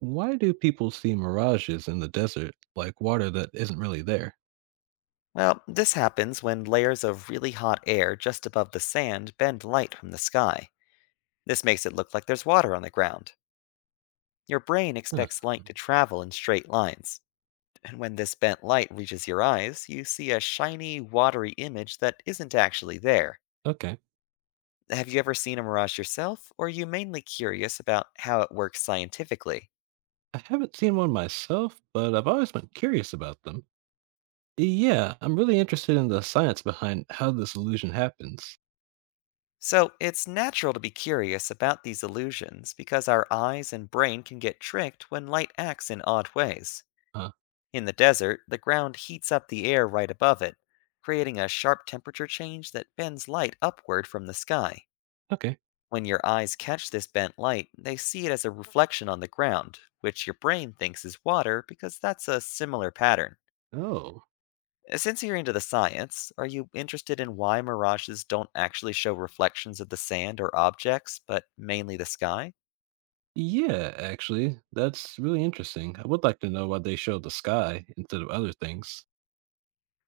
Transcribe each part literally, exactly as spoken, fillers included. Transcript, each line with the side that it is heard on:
right: Why do people see mirages in the desert, like water that isn't really there?
left: Well, this happens when layers of really hot air just above the sand bend light from the sky. This makes it look like there's water on the ground. Your brain
right: Huh.
left: expects light to travel in straight lines, and when this bent light reaches your eyes, you see a shiny, watery image that isn't actually there.
right: Okay.
left: Have you ever seen a mirage yourself, or are you mainly curious about how it works scientifically?
right: I haven't seen one myself, but I've always been curious about them. Yeah, I'm really interested in the science behind how this illusion happens.
left: So, it's natural to be curious about these illusions because our eyes and brain can get tricked when light acts in odd ways.
right: Huh.
left: In the desert, the ground heats up the air right above it, creating a sharp temperature change that bends light upward from the sky.
right: Okay.
left: When your eyes catch this bent light, they see it as a reflection on the ground, which your brain thinks is water because that's a similar pattern.
right: Oh.
left: Uh, Since you're into the science, are you interested in why mirages don't actually show reflections of the sand or objects, but mainly the sky?
right: Yeah, actually, that's really interesting. I would like to know why they show the sky instead of other things.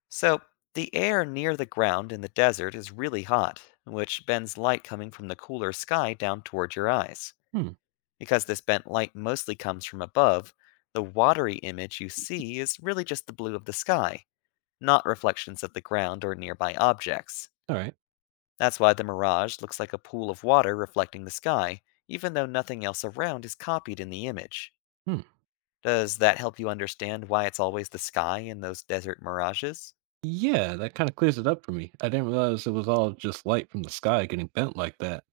left: So, the air near the ground in the desert is really hot, which bends light coming from the cooler sky down toward your eyes.
right: Hmm.
left: Because this bent light mostly comes from above, the watery image you see is really just the blue of the sky, not reflections of the ground or nearby objects.
right: All right.
left: That's why the mirage looks like a pool of water reflecting the sky, even though nothing else around is copied in the image.
right: Hmm.
left: Does that help you understand why it's always the sky in those desert mirages?
right: Yeah, that kind of clears it up for me. I didn't realize it was all just light from the sky getting bent like that.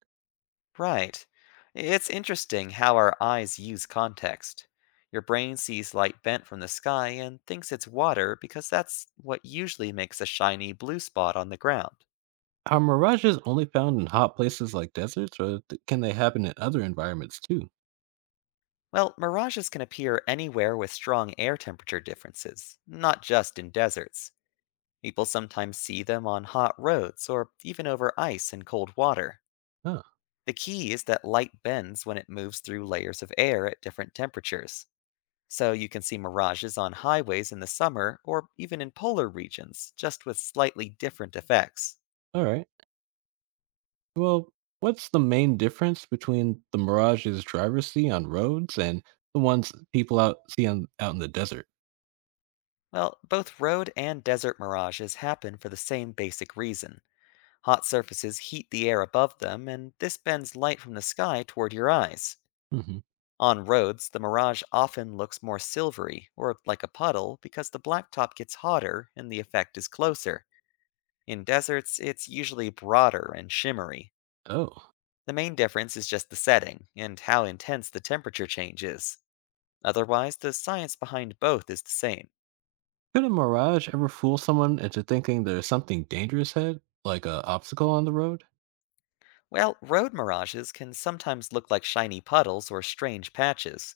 left: Right. It's interesting how our eyes use context. Your brain sees light bent from the sky and thinks it's water because that's what usually makes a shiny blue spot on the ground.
right: Are mirages only found in hot places like deserts, or th- can they happen in other environments too?
left: Well, mirages can appear anywhere with strong air temperature differences, not just in deserts. People sometimes see them on hot roads or even over ice and cold water.
right: Huh.
left: The key is that light bends when it moves through layers of air at different temperatures. So you can see mirages on highways in the summer or even in polar regions, just with slightly different effects.
right: All right. Well, what's the main difference between the mirages drivers see on roads and the ones people out see on, out in the desert?
left: Well, both road and desert mirages happen for the same basic reason. Hot surfaces heat the air above them, and this bends light from the sky toward your eyes.
right: Hmm.
left: On roads, the mirage often looks more silvery, or like a puddle, because the blacktop gets hotter and the effect is closer. In deserts, it's usually broader and shimmery.
right: Oh,
left: The main difference is just the setting and how intense the temperature change is. Otherwise, the science behind both is the same.
right: could a mirage ever fool someone into thinking there's something dangerous ahead, like a obstacle on the road?
left: Well, road mirages can sometimes look like shiny puddles or strange patches.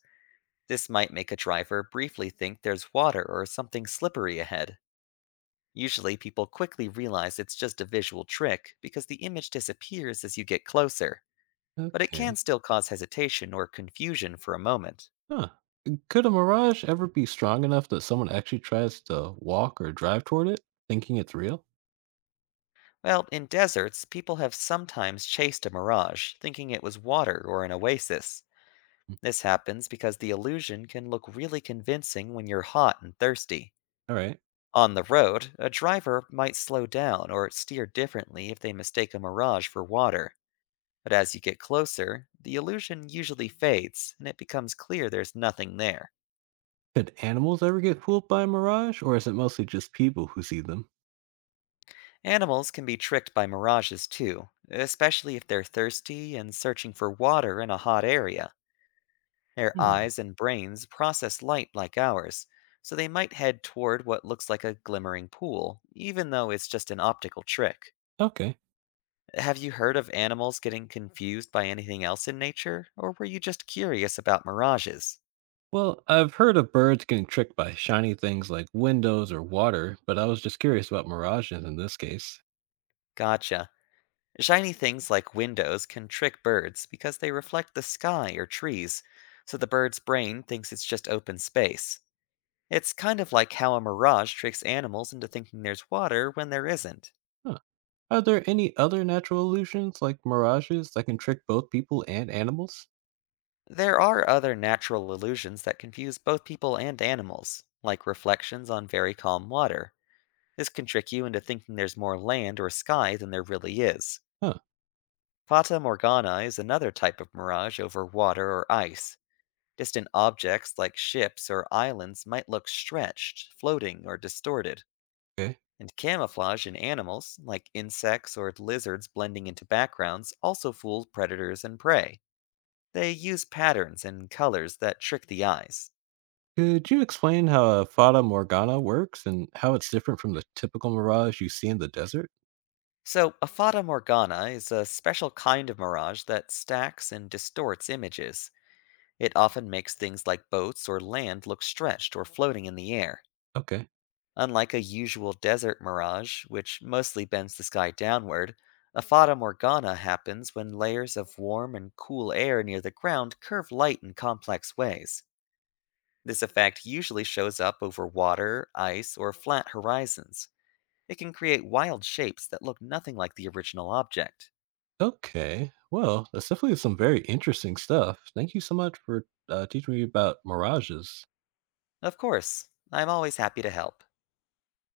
left: This might make a driver briefly think there's water or something slippery ahead. Usually, people quickly realize it's just a visual trick because the image disappears as you get closer, but it can
right: Okay.
left: still cause hesitation or confusion for a moment.
right: Huh. Could a mirage ever be strong enough that someone actually tries to walk or drive toward it, thinking it's real?
left: Well, in deserts, people have sometimes chased a mirage, thinking it was water or an oasis. This happens because the illusion can look really convincing when you're hot and thirsty.
right: All right.
left: On the road, a driver might slow down or steer differently if they mistake a mirage for water. But as you get closer, the illusion usually fades, and it becomes clear there's nothing there.
right: Could animals ever get fooled by a mirage, or is it mostly just people who see them?
left: Animals can be tricked by mirages too, especially if they're thirsty and searching for water in a hot area. Their
right: Hmm.
left: eyes and brains process light like ours, so they might head toward what looks like a glimmering pool, even though it's just an optical trick.
right: Okay.
left: Have you heard of animals getting confused by anything else in nature, or were you just curious about mirages?
right: Well, I've heard of birds getting tricked by shiny things like windows or water, but I was just curious about mirages in this case.
left: Gotcha. Shiny things like windows can trick birds because they reflect the sky or trees, so the bird's brain thinks it's just open space. It's kind of like how a mirage tricks animals into thinking there's water when there isn't.
right: Huh. Are there any other natural illusions like mirages that can trick both people and animals?
left: There are other natural illusions that confuse both people and animals, like reflections on very calm water. This can trick you into thinking there's more land or sky than there really is.
right: Huh.
left: Fata Morgana is another type of mirage over water or ice. Distant objects like ships or islands might look stretched, floating, or distorted.
right: Okay.
left: And camouflage in animals, like insects or lizards blending into backgrounds, also fool predators and prey. They use patterns and colors that trick the eyes.
right: Could you explain how a fata morgana works and how it's different from the typical mirage you see in the desert?
left: So, a fata morgana is a special kind of mirage that stacks and distorts images. It often makes things like boats or land look stretched or floating in the air.
right: Okay.
left: Unlike a usual desert mirage, which mostly bends the sky downward, a fata morgana happens when layers of warm and cool air near the ground curve light in complex ways. This effect usually shows up over water, ice, or flat horizons. It can create wild shapes that look nothing like the original object.
right: Okay. Well, that's definitely some very interesting stuff. Thank you so much for uh, teaching me about mirages.
left: Of course, I'm always happy to help.